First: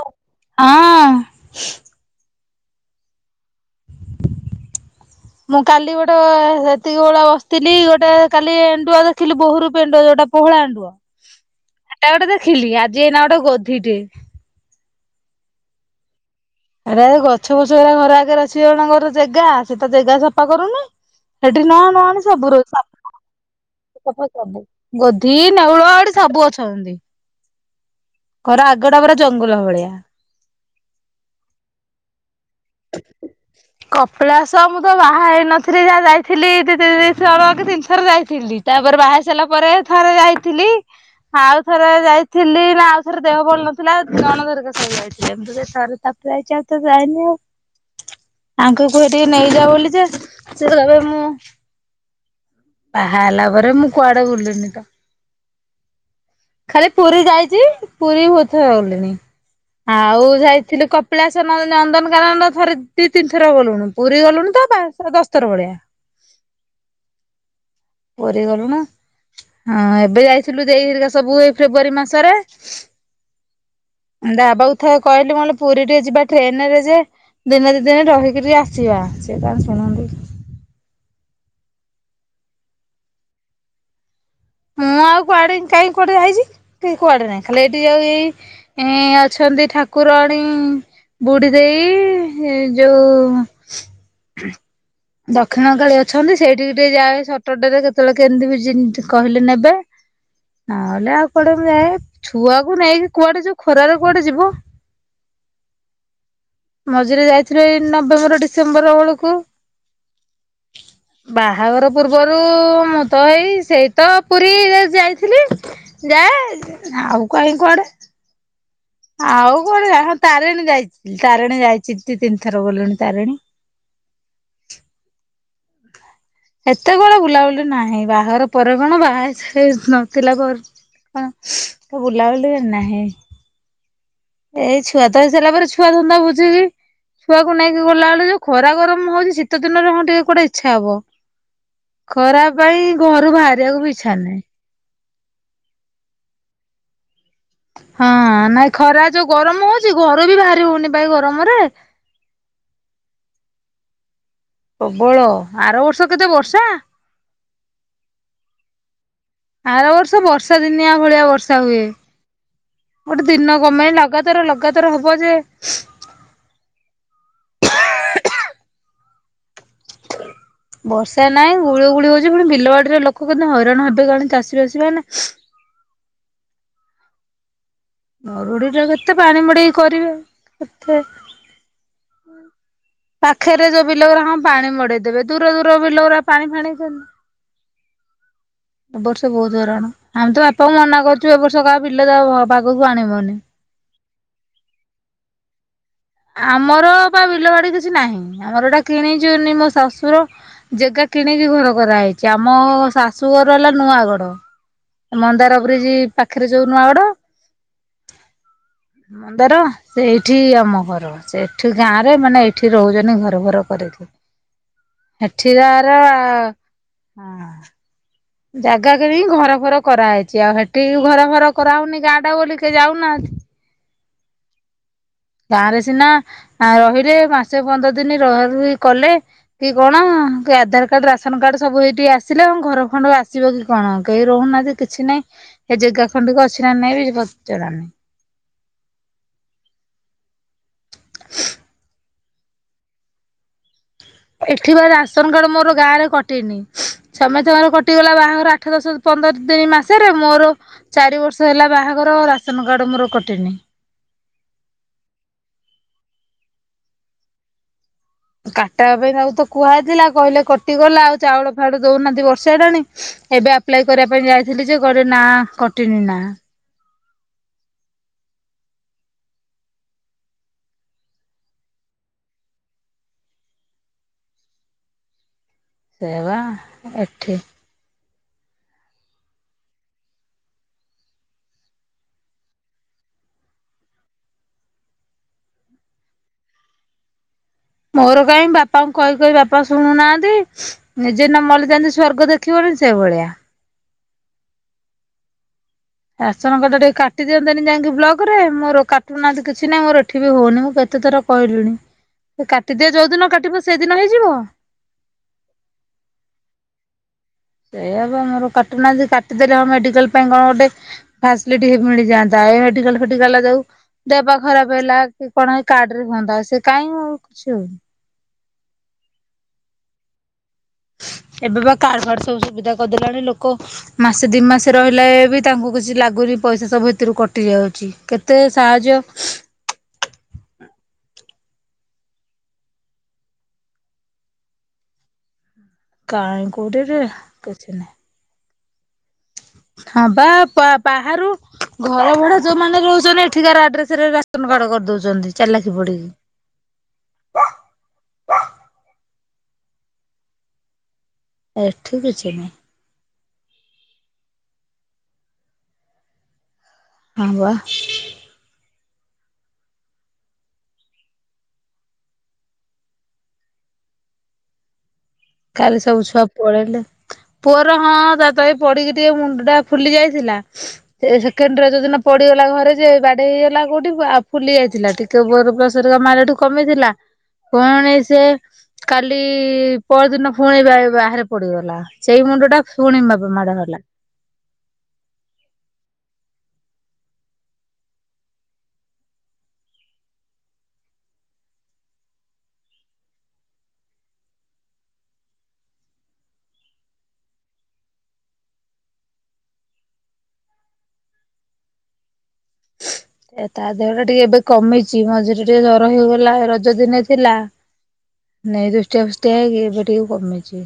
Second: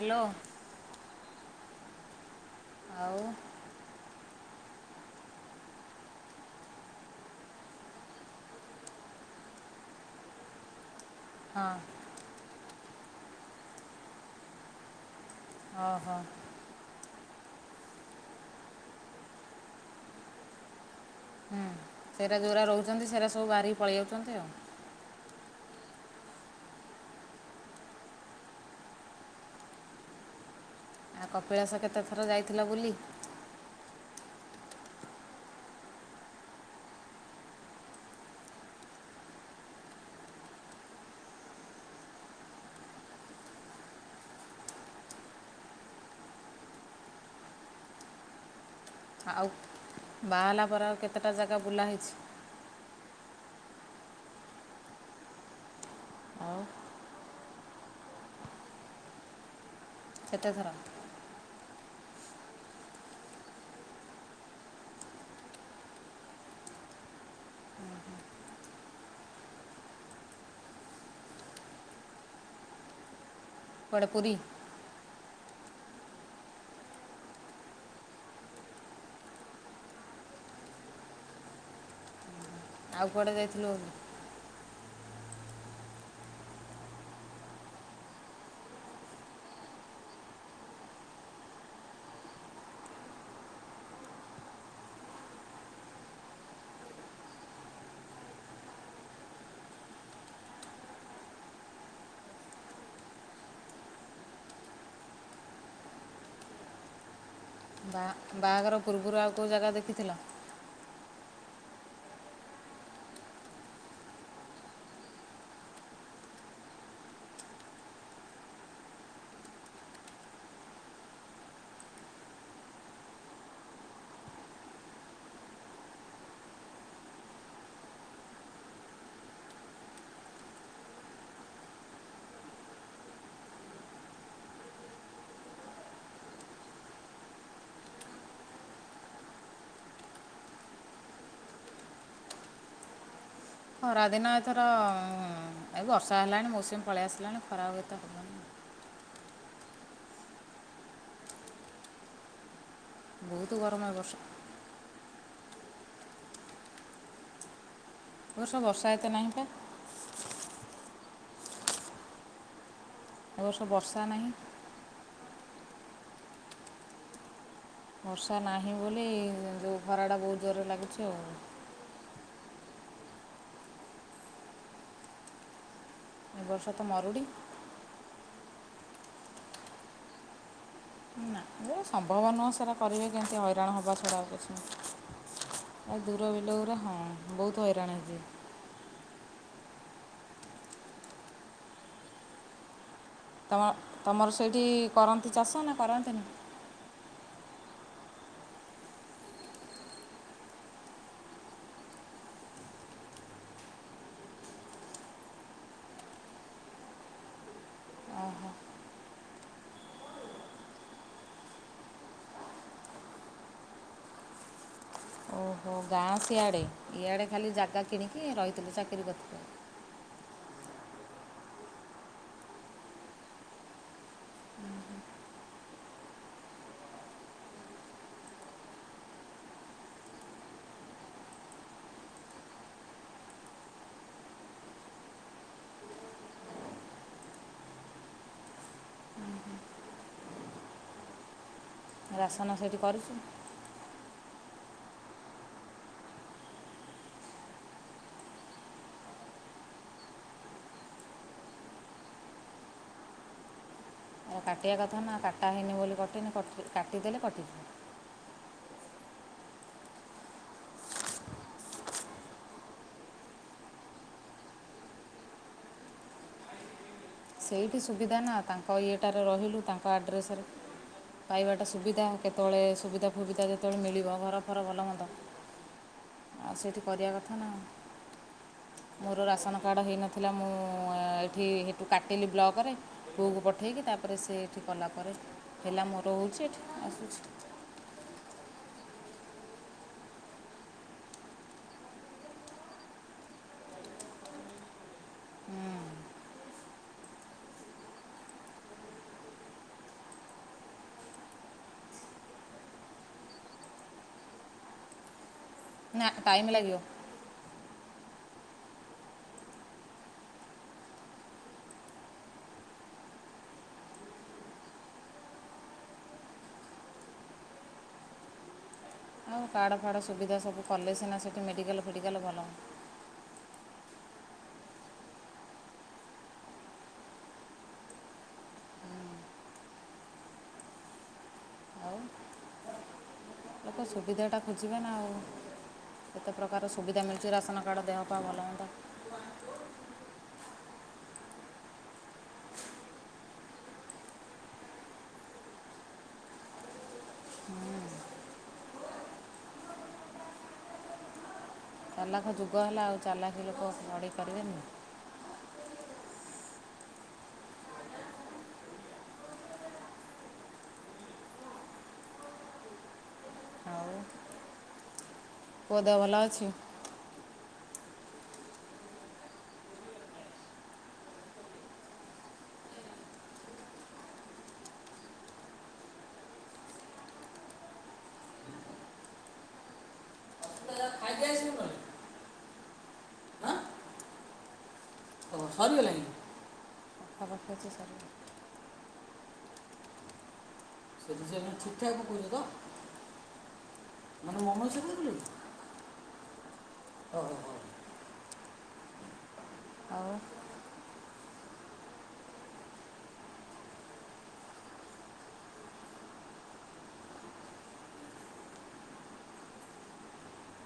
Hello. ହଁଅଁ। ଆଉ? ମୁଁ କାଲି ଗୋଟେ ସେତିକି ବୋଳୁଆ ବସିଥିଲି ଗୋଟେ କାଲି ଏଣ୍ଡୁଅ ଦେଖିଲି ବୋହୁରୁପି ଏଣ୍ଡୁଅ ଯୋଉଟା ପୋହୋଳା ଏଣ୍ଡୁଆ। ହ [unintelligible] ହଁଅଁ। ଏଟା ଗୋଟେ ଦେଖିଲି ଆଜି ଏଇନା ଗୋଟେ ଗୋଧିଟେ। ଅ ହ? ଆରେ ଏ ଗଛ ଫଛ ଏରା ଘରେ ଆଗେରେ ଆଛିି ଜଣଙ୍କର ଜେଗା ସେ ତ ଜେଗା ସପା କରୁନି। ସେଠି ନ ନୁଆଣି ସବୁ ରହୁଛି ସା ରହୁଚନ୍ତି ସେରା ସବୁ ବାହାରିକି ପ ସିଏ ସଫା କରୁନେଇ, ଗୋଧି ନେଉଳ ଏଠି ସବୁ ଅଛନ୍ତି। ଘର ଆଗ ଟା ପୁରା ଜଙ୍ଗଲ ଭଳିଆ। ଆଉ କପିଳାସ କେତେଥର ଯାଇଥିଲା ବୁଲି? କପଳାସ ମୁଁ ତ ବାହା ହେଇନଥିଲି ଯାହା ଯାଇଥିଲି ଦି ଦି ଦି ଥର କି ତିନଥର ଯାଇଥିଲି। ତାପରେ ବାହା ହେଇସାରିଲା ପରେ ଥରେ ଯାଇଥିଲି। ଆଉ ଥରେ ଯାଇଥିଲି ନା ଆଉ ଥରେ ଦେହ ଭଳ ନଥିଲା ନଣଦରିକା ସବୁ ଯାଇଥିଲେ। ମୁଁ ତ ସେଇ ଥରେ। ଥରେ ତ ଯାଇଚି ଆଉ ତ ଯାଇନି ଆଉ। ଆଙ୍କୁ କୁହେ ଟିକେ ଆଉ ନେଇଯା ବୋଲି ଯେ, ବାହା ହେଲା ସେ ପରେ ଆଉ କହିବେ ମୁଁ କେତେଟା ଜାଗା ବୁଲା ହେଇଛି ବାହା ହେଲା ପରେ ମୁଁ କୁଆଡେ ବୁଲିନି ତ। ଆଉ ଖାଲି ପୁରୀ ଯାଇଚି ପୁରୀ ଭୋଉତ ଥର ଗଲିଣିି। ଆଉ କେତେ ଥର ଯାଇଥିଲୁ କପିଳାସ ନ ନନ୍ଦନକାନନ। ଥରେ ଦି ତିନିଥର ଗଲୁଣୁ ପୁରୀ ଗଲୁଣୁ ତ ପାଁ ଦଶଥର ଭଳିଆ। ପରିଗଲୁ ନା। ହଁ ଏବେ ଯାଇଥିଲୁ ଦେଇ ଘରିକା ସବୁ ଏଇ ଫେବୃଆରୀ ମାସରେ। କୁଆଡ଼େ ପୁରୀ ଦା ଆପାକୁ ଥଏ କହିଲି ମୁଁ ଅଇଲି ପୁରୀ ଟିଏ ଯିବା ଟ୍ରେନରେ ଯେ ଦିନେ ଦି ଦିନି ରହିକିରି ଆସିବା, ସିଏ ତାର ଶୁଣୁନି। ଆଉ କୁଆଡ଼େ ଯାଇଥିଲୁ? ମୁଁ ଆଉ କୁଆଡେ କାଇଁ କୁଆଡେ ଯାଇଛି କି? କୁଆଡେ ନାଇଁ ଖାଲି ଏଇଠିକି ଆଉ ଏଇ ଏଁ ଅଛନ୍ତି ଠାକୁରଣୀ। ବୁଡିଦେଇ ହି ଯୋଉ ଦକ୍ଷିଣ କାଳୀ ଅଛନ୍ତି ସେଇଠି ଟିକେ ଯାଏ ସଟରଡ଼େ ରେ କେତେବେଳେ କେମତି ବିଜିନଟ୍ କହିଲେ ନେବେ। ନହେଲେ ଆଉ କୁଆଡେ ମୁ ଯାଏ ଛୁଆକୁ ନେଇକି କୁଆଡେ ଯୋଉ ଖରାରେ କୁଆଡେ ଯିବ? ମଝିରେ ଯାଇ ବାଆ ବାଆଘର ପୂର୍ବୁରୁ ଆଉ କୋଉ ଜାଗା ଦେଖିଥିଲ? ବାହାଘର ପୂର୍ବରୁ ମୁଁ ତ ଏଇ ସେଇ ତ ପୁରୀ ଯାଇଥିଲି। ଯାଏ ଆଉ କାଇଁ କୁଆଡେ? ଆଉ କୁଆଡେ ଯାଇ ହଁ ତାରିଣୀ ଯାଇଥିଲ ତାରିଣୀ ଯାଇଛି ଦି ତିନି ଥର ଗଲୁଣି ତାରିଣୀ। ଏତେ କୁଆଡେ ବୁଲାବୁଲି ନାହିଁ ବାହାଘର ପରେ କଣ ବାହା ହେଇ ସାରି ନଥିଲା ପରେ କଁ ବୁଲାବୁଲି ନାହିଁ। ଏଇ ଛୁଆ ତ ହେଇସାରିଲା ପରେ ଛୁଆ ଧନ୍ଦା ବୁଝିକି ଛୁଆକୁ ନେଇକି ଗଲାବେଳେ ଯୋଉ ଖରା ଗରମ୍ ହଉଚି ଶୀତ ଦିନରେ ହଁ ଟିକେ କୁଆଡେ ଇଚ୍ଛା ହବ। ଖରା ପାଇଁ ଘରୁ ବାହ ଖରାଦିନ ଏଥର ଏ ବର୍ଷା ହେଲାଣି ମୌସୁମୀ ପଳେଇ ଆସିଲାଣି। ଖରା ଆଉ ଏତେ ହଁ ହେବନି ନାଇଁ ଖରା ଯୋଉ ଗରମ ହଉଛି ଘରୁ ବି ବାହାରି ହଉନି ଭାଇ ଗରମରେ ବହୁତ ଗରମ ଏ ବର୍ଷ। ପ୍ରବଳ ଆର ବର୍ଷ କେତେ ବର୍ଷା? ଏ ବର୍ଷ ବର୍ଷା ଏତେ ନାହିଁ ବା। ଆର ବର୍ଷ ବର୍ଷା ଦିନିଆ ଭଳିଆ ବର୍ଷା ହୁଏ ଗୋଟେ ଏ ଦିନ ବର୍ଷ କମେଇ ବର୍ଷା ନାହିଁ ଲଗାତାର ଲ ଗାତର ହବ ଯେ ବର୍ଷା ନାହିଁ ବୋଲି ଯେଉଁ ଖରାଟା ବହୁତ ଜୋରରେ ଲାଗିଛି ଆଉ। ଗୁଳି ଗୁଳି ହଉଛି ପୁଣି ବିଲବାଡିରେ ଲୋକ କିନ୍ତୁ ହଇରାଣ ହେବେ କା ଚାଷୀ ବାସୀ ମାନେ ଏ ବର୍ଷ ତ ମରୁଡ଼ି ମରୁଡି ଟ କେତେ ପାଣି ମୋଡେଇକି କରିବେ କେତେ ନା ଏ ସମ୍ଭବ ନୁହେଁ ସେଟା କରିବେ କେମିତି ପାଖରେ ହଇରାଣ ଯୋଉ ହେବା ଛଡ଼ା ବିଲଗୁରା ଆଉ ହଁ ପାଣି ମଡେଇ ଦେବେ ଦୂର ଦୂର କିଛି ଆଉ ବିଲଗୁରା ଦୂର ପାଣି ଫାଣି ବିଲରେ ହଁ ବହୁତ ହଇରାଣଛି। ଏବ ବର୍ଷ ବହୁତ ହରାଣ ଆମେ ତ ବାପାଙ୍କୁ ମନା କରୁଛୁ ଏ ବର୍ଷ କାହା ବିଲ ତ ଭାଗକୁୁ ଆଣିବନି। ତମ ତମର ସେଇଠି କରନ୍ତି ଚାଷ ନା କରନ୍ତିନି? ଆମର ବା ବିଲ ବାଡି କିଛି ନାହିଁ ଆମର ଏଟା କିଣି ଯନି ମୋ ଶାଶୁର ଜାଗା କିଣିକି ଘର କରାହେଇଛି ଆମ ଶାଶୁଘର ହେଲା ନୂଆଗଡ। ମନ୍ଦାର ବ୍ରିଜ ପାଖରେ ଯୋଉ ନୂଆ ଗଡ ଓହୁ ନ୍ଦାର ସେଇଠି ଆମ ଘର। ସେଠି ଗାଁ ରେ ମାନେ ଏଇଠି ରହୁଛନ୍ତି ଘର ଫର କରିକି। ଓହୋ ଏଠିରାର ଗାଁ ସିଆଡ଼େ ଇଆଡ଼େ ଖାଲି ହଁ। ଜାଗା କିଣିକି ର ଜାଗା କିଣିକି ଘର ଫର କରାହେଇଛି ଆଉ ସେଠିକି ଘର ଫର କରାହଉନି ଗାଁ ଟା ବୋଲି କେହି ଯାଉନାହାନ୍ତି। ଗାଁରେ ସିନା ରହିଲେ ମାସେ ପନ୍ଦର ଦିନ ରୁହା ରୁହି କଲେ କି କଣ କି ଆଧାର କାର୍ଡ ରାସନ କାର୍ଡ ସବୁ ଏଇଠିକି ଆସିଲେ ଆ ଘର ଖଣ୍ଡ ଆସିବ କି କଣ କେହି ରହୁନାହାନ୍ତି କି ଅଛି ନାଇଁ ସେ ଜାଗା ଖଣ୍ଡିକ ଅଛି ନା ନାଇଁ [unintelligible] ରାସନ ସେଇଠି କରି ଏଠି ବା ରାସନ କାର୍ଡ ମୋର ଗାଁ ରେ କଟେଇନି ଛମେ ତ ଘର କଟିଗଲା ବାହାଘର ଆଠ ଦଶ ପନ୍ଦର ଦିନ ମାସରେ ମୋର ଚାରି ବର୍ଷ ହେଲା ବାହାଘର ରାସନ କାର୍ଡ ମୋର କଟିନି। ଆଉ କାଟିବା କଥା ନା କାଟା ହେଇନି ବୋଲି କଟିନି କାଟିଦେଲେ କଟିିବ। କାଟା ହେବା ପାଇଁ ତାକୁ ତ କୁହାହେଇଥିଲା କହିଲେ କଟିଗଲା ଆଉ ଚାଉଳ ଫାଉଳ ଦଉନାହାନ୍ତି ବର୍ଷେ ହେଲାଣି। ଏବେ ଆପ୍ଲାଏ କରିବା ପାଇଁ ଯାଇଥିଲି ଯେ କହିଲେ ନାଁ କଟିନି ନା। ସେଇଠି ସୁବିଧା ନା ତାଙ୍କ ଇଏଟାରେ ରହିଲୁ ତାଙ୍କ ଆଡ଼୍ରେସରେ ପାଇବାଟା ସୁବିଧା କେତେବେଳେ ସୁବିଧା ଫୁବିଧା ଯେତେବେଳେ ମିଳିବ ଘର ଫର ଭଲ ମନ୍ଦ ସେଇବା ଆଉ ସେଇଠି କରିବା ଏଠି କଥା ନା। ମୋର ରାସନ କାର୍ଡ଼ ହେଇନଥିଲା ମୁଁ ଏଠି କାଟିଲି ବ୍ଲକରେ ପୁଅକୁ ପଠେଇକି ତାପରେ ସେଠି କଲାପରେ ହେଲା ମୋର ହଉଛି ଏଠି ଆସୁଛି। ମୋର କାହିଁ ବାପାଙ୍କୁ କହି କହି ବାପା ଶୁଣୁନାହାନ୍ତି। ନିଜେ ନ ମଲେ ଯେନ୍ତି ସ୍ଵର୍ଗ ଦେଖିବନି ସେଇଭଳିଆ। ରାସନ କାର୍ଡ ଟିକେ କାଟି ଦିଅନ୍ତେନି ଯାଇକି ବ୍ଲକ ରେ ମୋର କାଟୁନାହାନ୍ତି କିଛି ହିଁ ମୋର ଏଠି ବି ହଉନି ମୁଁ କେତେଥର କହିଲୁଣି ସେ କାଟିଦିଅ ଯୋଉ ଦିନ କାଟିବ ସେଦିନ ହେଇଯିବ। ନା ଟାଇମ୍ ଲାଗିବ। ସେୟାବା ମୋର କାଟୁନାହାନ୍ତି କାଟିଦେଲେ ହଁ ମେଡିକାଲ ପାଇଁ କଣ ଗୋଟେ ଫାସିଲିଟି ମିଳିଯାନ୍ତା ଏଡିକାଲ ଫେତିକଲ ଜାଉ ଦେବା ପା ଖରାପ ହେଲା କି କଣ କାର୍ଡ ରେ ହୁଅନ୍ତା ସେ କାହିଁକି ଆଉ କିଛି ହଉନି। ଆଉ କାର୍ଡ ଫାଡ଼ ସୁବିଧା ସବୁ କଲେ ସିନା ସେଠା ଏବେ ବା କାଡ଼ ଫାଡ଼ ସବୁ ସୁବିଧା କରିଦେଲାଣି ଲୋକ ମାସେ ଦି ମାସେ ରହିଲେ ବି ତାଙ୍କୁ କିଛି ଲାଗୁନି ପଇସା ସବୁ ଏଥିରୁ କଟି ଯାଉଛି କେ ତେ ସାହାଯ୍ୟ ଆଉ। ଲୋକ ସୁବିଧାଟା ଖୋଜିବେ ନା ଆଉ କେତେ କାହିଁ ପ୍ରକାର କୋଉଠିରେ ସୁବିଧା ମିଳୁଛି ରାସନ କିଛି କାର୍ଡ଼ ନାହିଁ ଦେହ ପା ଭଲ ମନ୍ଦ। ହଁ ବା ବାହାରୁ ଘର ଭଡା ଯୋଉମାନେ ରହୁଛନ୍ତି ଏଠିକାର ଆଡ୍ରେସ ରେ ରାସନ କାର୍ଡ କରିଦଉଛନ୍ତି ଚାଲାଖି ପଡିକି। ଏଠି କିଛି ଚାଲାଖ ନାହିଁ ଯୁଗ ହେଲା ଆଉ ଚାଲାକି ଲୋକ ପଢ଼େଇ ପାରିବେନି। ହଁ ବା। ଆଉ କାଲି ପୁଅ ଦେହ ସବୁ ଭଲ ଛୁଆ ଅଛି ପଳେଇଲେ। ପୁଅର ହଁ ତା ତ ଏଇପଡିକି ଟିକେ ମୁଣ୍ଡ ଟା ଫୁଲି ଯାଇଥିଲା। ସେ ସେକେଣ୍ଡରେ ଯୋଉଦିନ ପଡିଗଲା ଘରେ ଯେ ବାଡେ ହେଇଗଲା କୋଉଠି ଆଉ ଫୁଲି ଯାଇଥିଲା ଟିକେ। ବୋର ପ୍ଲସହାରିକା ମାରଲାଠୁ କମିଥିଲା ପୁଣି ସେ କାଲି ପରଦିନ ପୁଣିିବା ଖାଇକି ବାହାରେ ଆସିବ ପଡିଗଲା ସେଇ ମୁଣ୍ଡ ଟା ପୁଣି ମାଡ ହେଲା। ଓଉ ହରି ଗଲାଣି। [unintelligible] ଏବେ ସେ ଠିକ ଠାକ କହୁଚି ତ। ମାନେ ମମ [unintelligible] ହଉ ହଉ ଆଉ ଏ ତା ଦେହ ଟା ଟିକେ ଏବେ କମିଛିି ମଝିରେ ଟିକେ ଜର ହେଇଗଲା ରଜ ଦିନେ ଥିଲା। ନାଇଁ ଦୁଷ୍ଟିଆ ଫୁଷ୍ଟିଆ ଏବେ ଟିକେ କମିଛି।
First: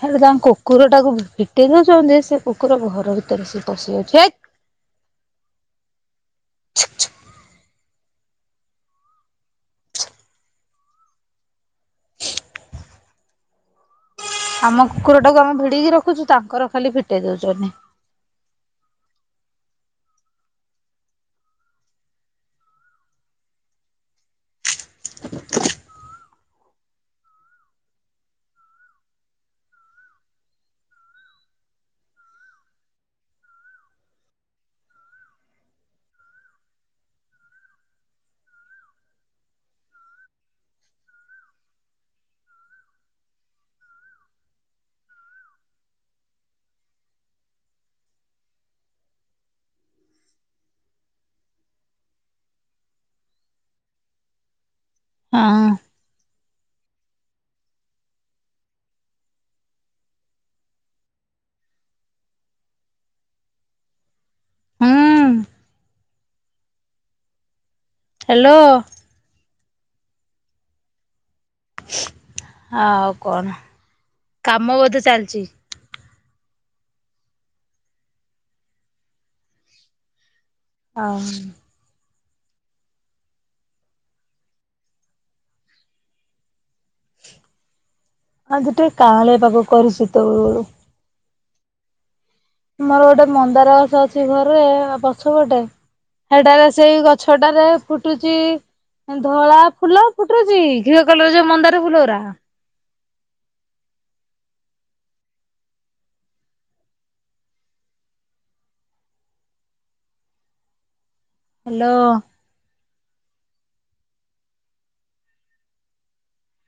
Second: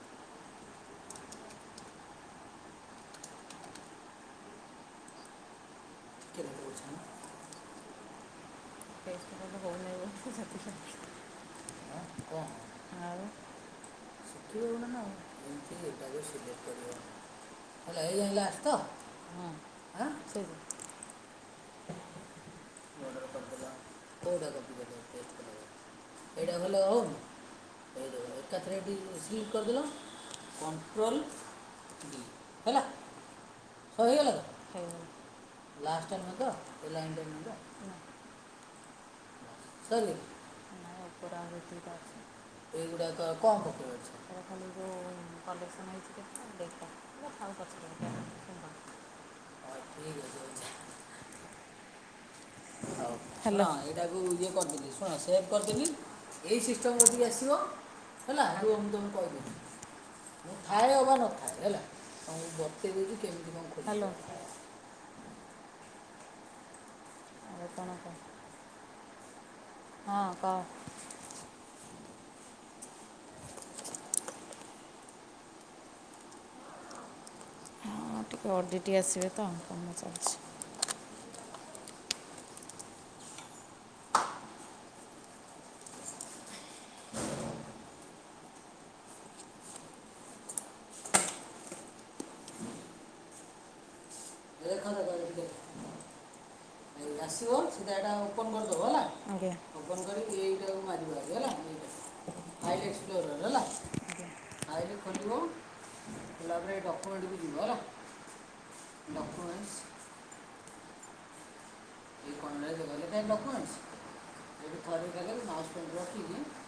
ହେଲେ ତାଙ୍କ କୁକୁର ଟାକୁ ଫିଟେଇ ଦଉଛନ୍ତି ସେ କୁକୁର ଘର ଭିତରେ ସେ ପଶି ଯାଉଚି। କେତେ ପକଉଛ ନା? [unintelligible] [unintelligible] ହଁ, ଆଉ। ଆମ ଶିଖିବ ନା ଆଉ କୁକୁର ଟାକୁ ଆମେ ଏମିତି ଭିଡିକି ରଖୁଛୁ ତାଙ୍କର ଖାଲି ଫିଟେଇ ଦଉଚନି। [unintelligible] ଏଇଯାଇ୍ ଆସ ତ। ହଁ ହଁ ସେ ଅର୍ଡ଼ର କରିଦେଲ କେଉଁଟା କପି କରିଦେଲ ପେଷ୍ଟ କରିଦେଲ ଏଇଟା ଭଲ ହବ। ତାପରେ ଏଠି ମିଶିକି କରିବ କଣ୍ଟ୍ରୋଲ୍ ହେଲା। ସବୁ ହେଇଗଲା ତ ଲାଷ୍ଟ ଟା ନୁହେଁ ତ ଏ ଲାଇନ୍ ଟା ଏମତି ତ। ତାଲେ [unintelligible] ଏଇଗୁଡ଼ାକ କଣ ପକେଇ ଅଛିଁ [unintelligible] [unintelligible] ହାଲୋ, ହଁ ଏଇଟାକୁ ଇଏ କରିଦେଥିଲି ଶୁଣ ସେଫ୍ ହଁ କରିଦେବି। ଏଇ ସିଷ୍ଟମ୍ କତିକି ଆସିବ ହେଲା। ମୁଁ ଥାଏ ଅବା ନଥାଏ ହେଲା ମୁ ବତ୍ତେଇ ଦୋଉଚି କେମିତି କଁ ଖୋଲିବ। ହୁଁ। ଆଉ କଣ କ। ହ୍ୟାଲୋ ହଁ କହ ଆଉ କଣ କାମ ବୋଧେ ଚାଲିଛି। ହଁ ଟିକିଏ ଅଡ଼ିଟି ଆସିବେ ତ କାମ ଚାଲିଛି। ହଁ ଆଜି ଟିକେ କାଆଁଳିଆ ପାଗ କରିଛି ତ। ମୋର ଗୋଟେ ମନ୍ଦାର ଗଛ ଅଛି ଘରେ ରେଖର ପଛ କରିକି ପଟେ। ସେଟାରେ ସେଇ ଏଇ ଆସିବ ଗଛଟାରେ ସିଧା ଏଇଟା ଫୁଟୁଛି ଓପନ୍ କରିଦେବ ହେଲା ଆଜ୍ଞା ଧଳା ଓପନ୍ ଫୁଲ କରିକି ଫୁଟୁଛି। ଘିଅ ଗଲେଯେ ମନ୍ଦାର ଫୁଲ ଗୁରା। ହାଇଲେ ଏକ୍ସପ୍ଲୋର ହେଲା ଆଜ୍ଞା ହାଇଲେ ଖୋଲିିବ। ଖୋଲା ବେଳେ ଡକ୍ୟୁମେଣ୍ଟକୁ ଯିବୁ ହେଲା ଡକ୍ୟୁମେଣ୍ଟ। ହ୍ୟାଲୋ ହେଲେ କାଁ ଡକ୍ୟୁମେଣ୍ଟଣ୍ ରଖିକି [unintelligible]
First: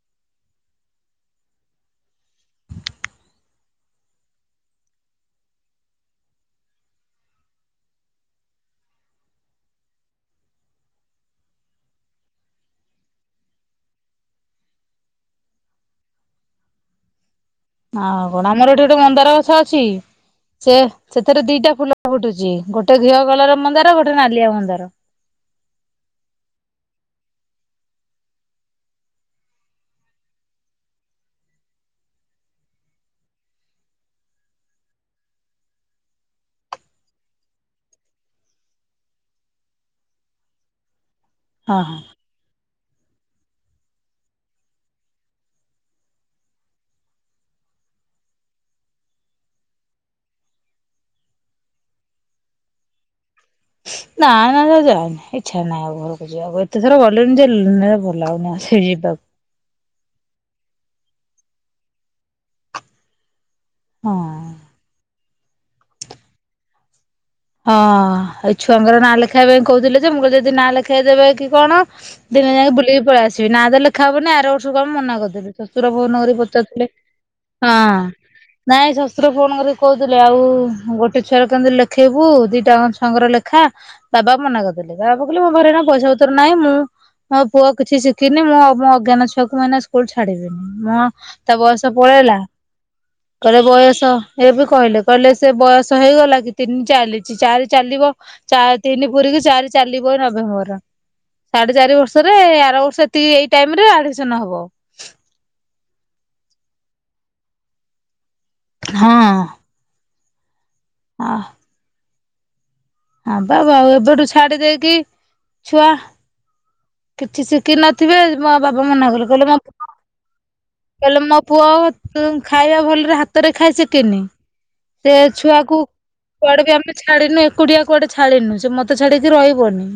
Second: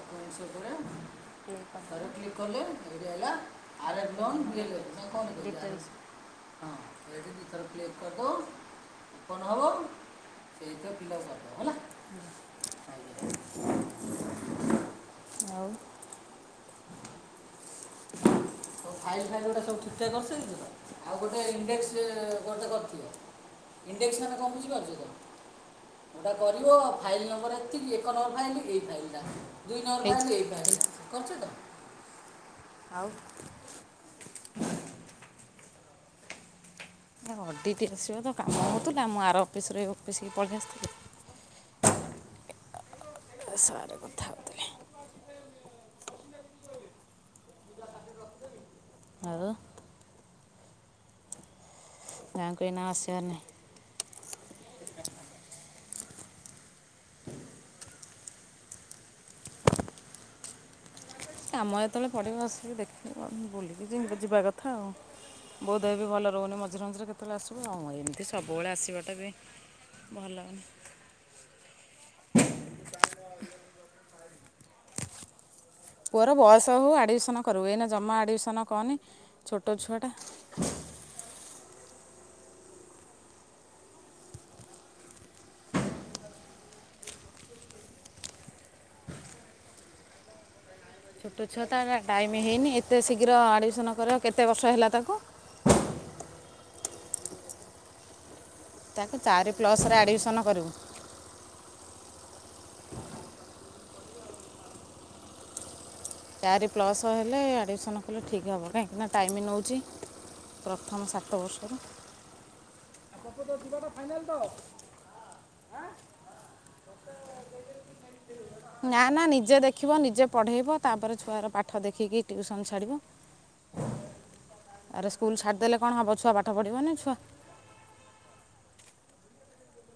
ପୁଣି ସେ ପୁୁରେ କ୍ଲିକ କର ଆଇଆ ହେଲା ଆ ଲଣ [unintelligible] ହଁ ଏଠି ଦି ଥର କ୍ଲିକ କରିଦଉ କଣ ହବ ଏଇଟା ଫିଲପ କରି ଦବ ହେଲା। ଆଜ୍ଞା ଆଉ ଆଉ କଣ ଆମର ଏଠି ସବୁ ଗୋଟେ ଫାଇଲ ମନ୍ଦାର ଫାଇଲ ଗଛ ଗୋଟେ ସବୁ ଅଛି। ଠିକ ଠାକ କରିସାରିଛୁ ତ ସେ ଆଉ ଗୋଟେ ସେଥିରେ ଦିଟା ଫୁଲ ଇଣ୍ଡେକ୍ସ ଫୁଟୁଛି ଗୋଟେ କର ଥିବ ଘିଅ କଲର ମନ୍ଦାର ଗୋଟେ ଇଣ୍ଡେକ୍ସ ମାନେ ନାଲିଆ କଣ ବୁଝି ମନ୍ଦାର ପାରୁଛ ତ? ଏଟା କରିଲୁ ଫାଇଲ୍ ନମ୍ବର ଏତିକି ଏକ ନମ୍ବର ଫାଇଲ୍ ଏଇ ଫାଇଲ୍ ଟା। ଦୁଇ ନମ୍ବର ଫାଇଲ୍ ଏଇଟା କରୁଛ ତ ଆଉ? ଆ ଅଡ଼ିଟ୍ ଆସିବ ତ କାମ ହଉଥିଲା। ମୁଁ ଆର ଅଫିସରେ ଅଫିସ୍ କି ପଳେଇ ଆସିଥିଲି। ହଁ ହଁ ତ ସାରେ କଥା ହଉଥିଲି। ଆଉ ଗାଁକୁ ଏଇନା ଆସିବନି? ନାଇ ନାଇ ବି ଯାଏନି ଇଚ୍ଛା ନାହିଁ ଆଉ ଘରକୁ ଯିବାକୁ ଏତେ ଥର ଗଲେଣି ଯେ ଲ ଏ ଭଲ ଲାଗୁନି ଆ ସେ ଯିବାକୁ। କାମ ଯେତେବେଳେ ପଢ଼ିବ ଆସିକି ଦେଖିକି ବୁଲିବି ଯେ ହଁ। ଯିବା କଥା। ଥାଉ ବୋଉ ଦେହ ବି ଭଲ ରହୁନି ମଝିରେ ମଝିରେ କେତେ। ହଁ ଏ ଛୁଆଙ୍କର ନାଁ ବି ଲେଖେଇବା ପାଇଁ କହୁଥିଲେ ଯେ ଭଲ ମୁଁ ଯଦି ଲାଗୁନି ନାଁ ଲେଖ ଖେଇ ଦେବେ କି କଣ ଦିନେ ଯାଇକି ବୁଲିକି ପଳେଇ ଆସିବି ନା ତ ଲେଖା ହବନି ଆର ବର୍ଷକୁ କଣ ମନା କରିଦେବି। ଶଶୁର ଫୋନ ପୁଅର କରି ବୟସ ପଚାରୁଥିଲେ ହଉ ଆଡ଼ମିସନ୍ କରିବୁ ହଁ ଏଇନା ଜମା ଆଡ଼ମିସନ୍ କରନି ନାଇଁ ଶଶୁର ଫୋନ ଛୋଟ କରିକି। ଛୁଆଟା କହୁଥିଲି ଆଉ ଗୋଟେ ଛୁଆର କେମତି ଲେଖେଇବୁ ଦିଟା ଙ୍କ ଛୁଆଙ୍କର ଲେଖା। ବାବା କୁ ମନା କରିଦେଲେ ବାବା କହିଲେ ମୋ ଘରେ ପଇସା ପତର ନାହିଁ ମୁଁ ମୋ ପୁଅ କିଛି ଶିଖିନି ମୁଁ ଅବ ଅଜ୍ଞାନ ଛୁଆକୁ ମାନେ ସ୍କୁଲ ଛାଡିବିନି। ମୁଁ ଛୋଟ ତା ଛୁଆ ବୟସ ଟାଇମ୍ ପଳେଇଲା ହେଇନି ଏତେ ଶୀଘ୍ର କହିଲେ ଆଡ଼ମିସନ୍ ବୟସ କରିବ କେତେ ବର୍ଷ ଏବେ ହେଲା କହିଲେ। ତାକୁ କହିଲେ ସେ ବୟସ ହେଇଗଲା କି ତିନି ଚାଲିଛି ଚାରି ଚାଲିବ। ଚା ତିନି ତାକୁ ପୁରିକି ଚାରି ପ୍ଲସ୍ରେ ଚାଲିବ ଏ ଆଡ଼ମିସନ୍ କରିବୁ ନଭେମ୍ବର। ସାଢେ ଚାରି ବର୍ଷରେ ଆର ବର୍ଷ ଏତିକି ଏଇ ଟାଇମ ରେ ଆଡମିସନ ହବ। ଚାରି ପ୍ଲସ୍ ହେଲେ ଆଡ଼ମିସନ୍ କଲେ ଠିକ୍ ହେବ କାହିଁକିନା ହଁ ଟାଇମ ନେଉଛି। ପ୍ରଥମ ସାତ ବର୍ଷର। ହାଁ ବା ବାବୁ ଏବେଠୁ ଛାଡି ଦେଇକି ଛୁଆ! କିଛି ଶିଖି ନଥିବେ ମୋ ବାପା ମନା କଲେ କହିଲେ ମୋପ ଶିଖିବ ନିଜେ ପଢ଼େଇବ। ତାପରେ କହିଲେ ମୋ ଛୁଆର ପୁଅ ପାଠ ଦେଖିକି ଟ୍ୟୁସନ୍ ଖାଇବା ଛାଡ଼ିବ ଭଲରେ ହାତରେ ଖାଇସ ସିକିନି। ଆରେ ସେ ସ୍କୁଲ୍ ଛାଡ଼ିଦେଲେ ଛୁଆକୁ କ'ଣ ହେବ ଛୁଆ ପାଠ କୁଆଡେ ବି ପଢ଼ିବନି ଆମେ ଛୁଆ ଛାଡିିନୁ ଏ କୁଟିଆ କୁଆଡେ ଛାଡିିନୁେ ମତେ ଛାଡିକି ରହିବନି।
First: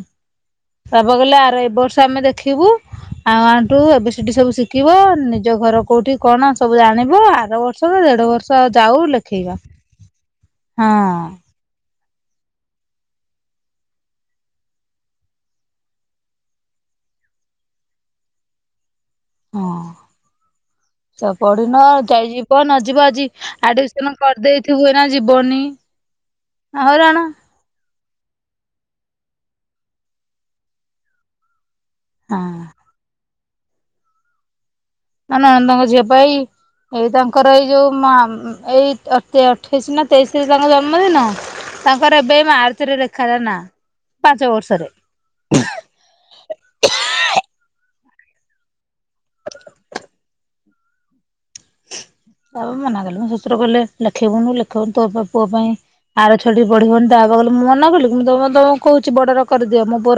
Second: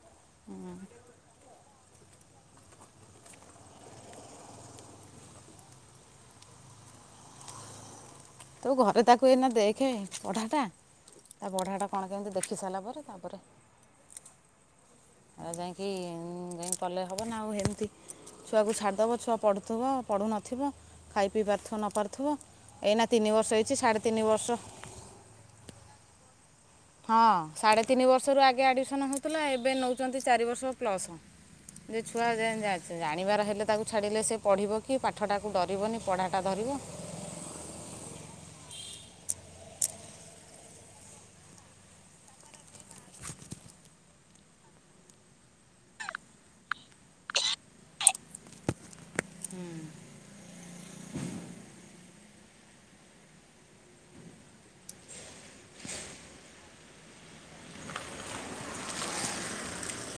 ହୁଁ। ତାପ ବାପା କହିଲଲେ ଆର ଏ ବର୍ଷ ଆମେ ଦେଖିବୁ ଆଉ one two A B C D ସବୁ ଶିଖିବ ନିଜ ଘର କୋଉଠି କଣ ସବୁ ଜାଣିବୁ ଆର ବର୍ଷ ଦେଢ ବର୍ଷ ତୁ ଯାଉ ଘରେ ତାକୁ ଏଇନା ଲେଖେଇବା ଦେଖେ ପଢା ଟା ହଁ ତା ପଢା ଟା କଣ କେମିତି ଦେଖି ସାରିଲା ପରେ ତାପରେ ଆଉ ଯାଇକି ଯାଇି କଲେ ହବ ନା ଆଉ ହେମିତି ଛୁଆକୁ ଛାଡ଼ି ଦବ ଛୁଆ ହଁ ପଢ଼ୁଥିବ ପଢ଼ୁ ନଥିବ ଖାଇ ତ ପି ପାରୁଥିବ ପଢିନ ନ ଯାଇ ପାରୁଥିବ ଏଇନା ତିନି ବର୍ଷ ହେଇଛି ସାଢ଼େ ତିନି ବର୍ଷ ଦେଇଥିବୁ ଏଇନା ଯିବନ। ହଁ ସାଢ଼େ ତିନି ବର୍ଷରୁ ଆଗେ ଆଡ଼ମିସନ ହେଉଥିଲା ଏବେ ନେଉଛନ୍ତି ଚାରି ବର୍ଷ ପ୍ଲସ। ଯେ ଛୁଆ ଯେ ହଁ। ଜାଣିବାର ହେଲେ ତାକୁ ଛାଡିଲେ ସେ ପଢ଼ିବ କି ନା ପାଠଟା କୁ ନଣନ୍ଦଙ୍କ ଡରିବନି ଝିଅ ପାଇଁ ପଢ଼ାଟା ଧରିବ। ଏଇ ତାଙ୍କର ଏଇ ଯେଉଁ ମା ଏଇ ଅଠେଇଶି ନା ତେଇଶରେ ତାଙ୍କ ଜନ୍ମଦିନ। ତାଙ୍କର ଏବେ ଏଇ ମାର୍ଚ୍ଚ ଦେଖା ହେଲା ନା ପାଞ୍ଚ ବର୍ଷରେ। ତାପରେ ମନା କଲେ ମୁଁ ଶତୁର କଲେ ଲେଖେଇବୁନୁ ଲେଖେଇବୁନୁ ତୋ ପୁଅ ପାଇଁ ଆର ଛୁଆ ଟା ପଢିବନି ତା ବାପା କହିଲେ ମୁ ମନା କଲି ମୁ ତ ତମ କହୁଛି ବଡର କରିଦିଅ ମୋ ପୁଅ ର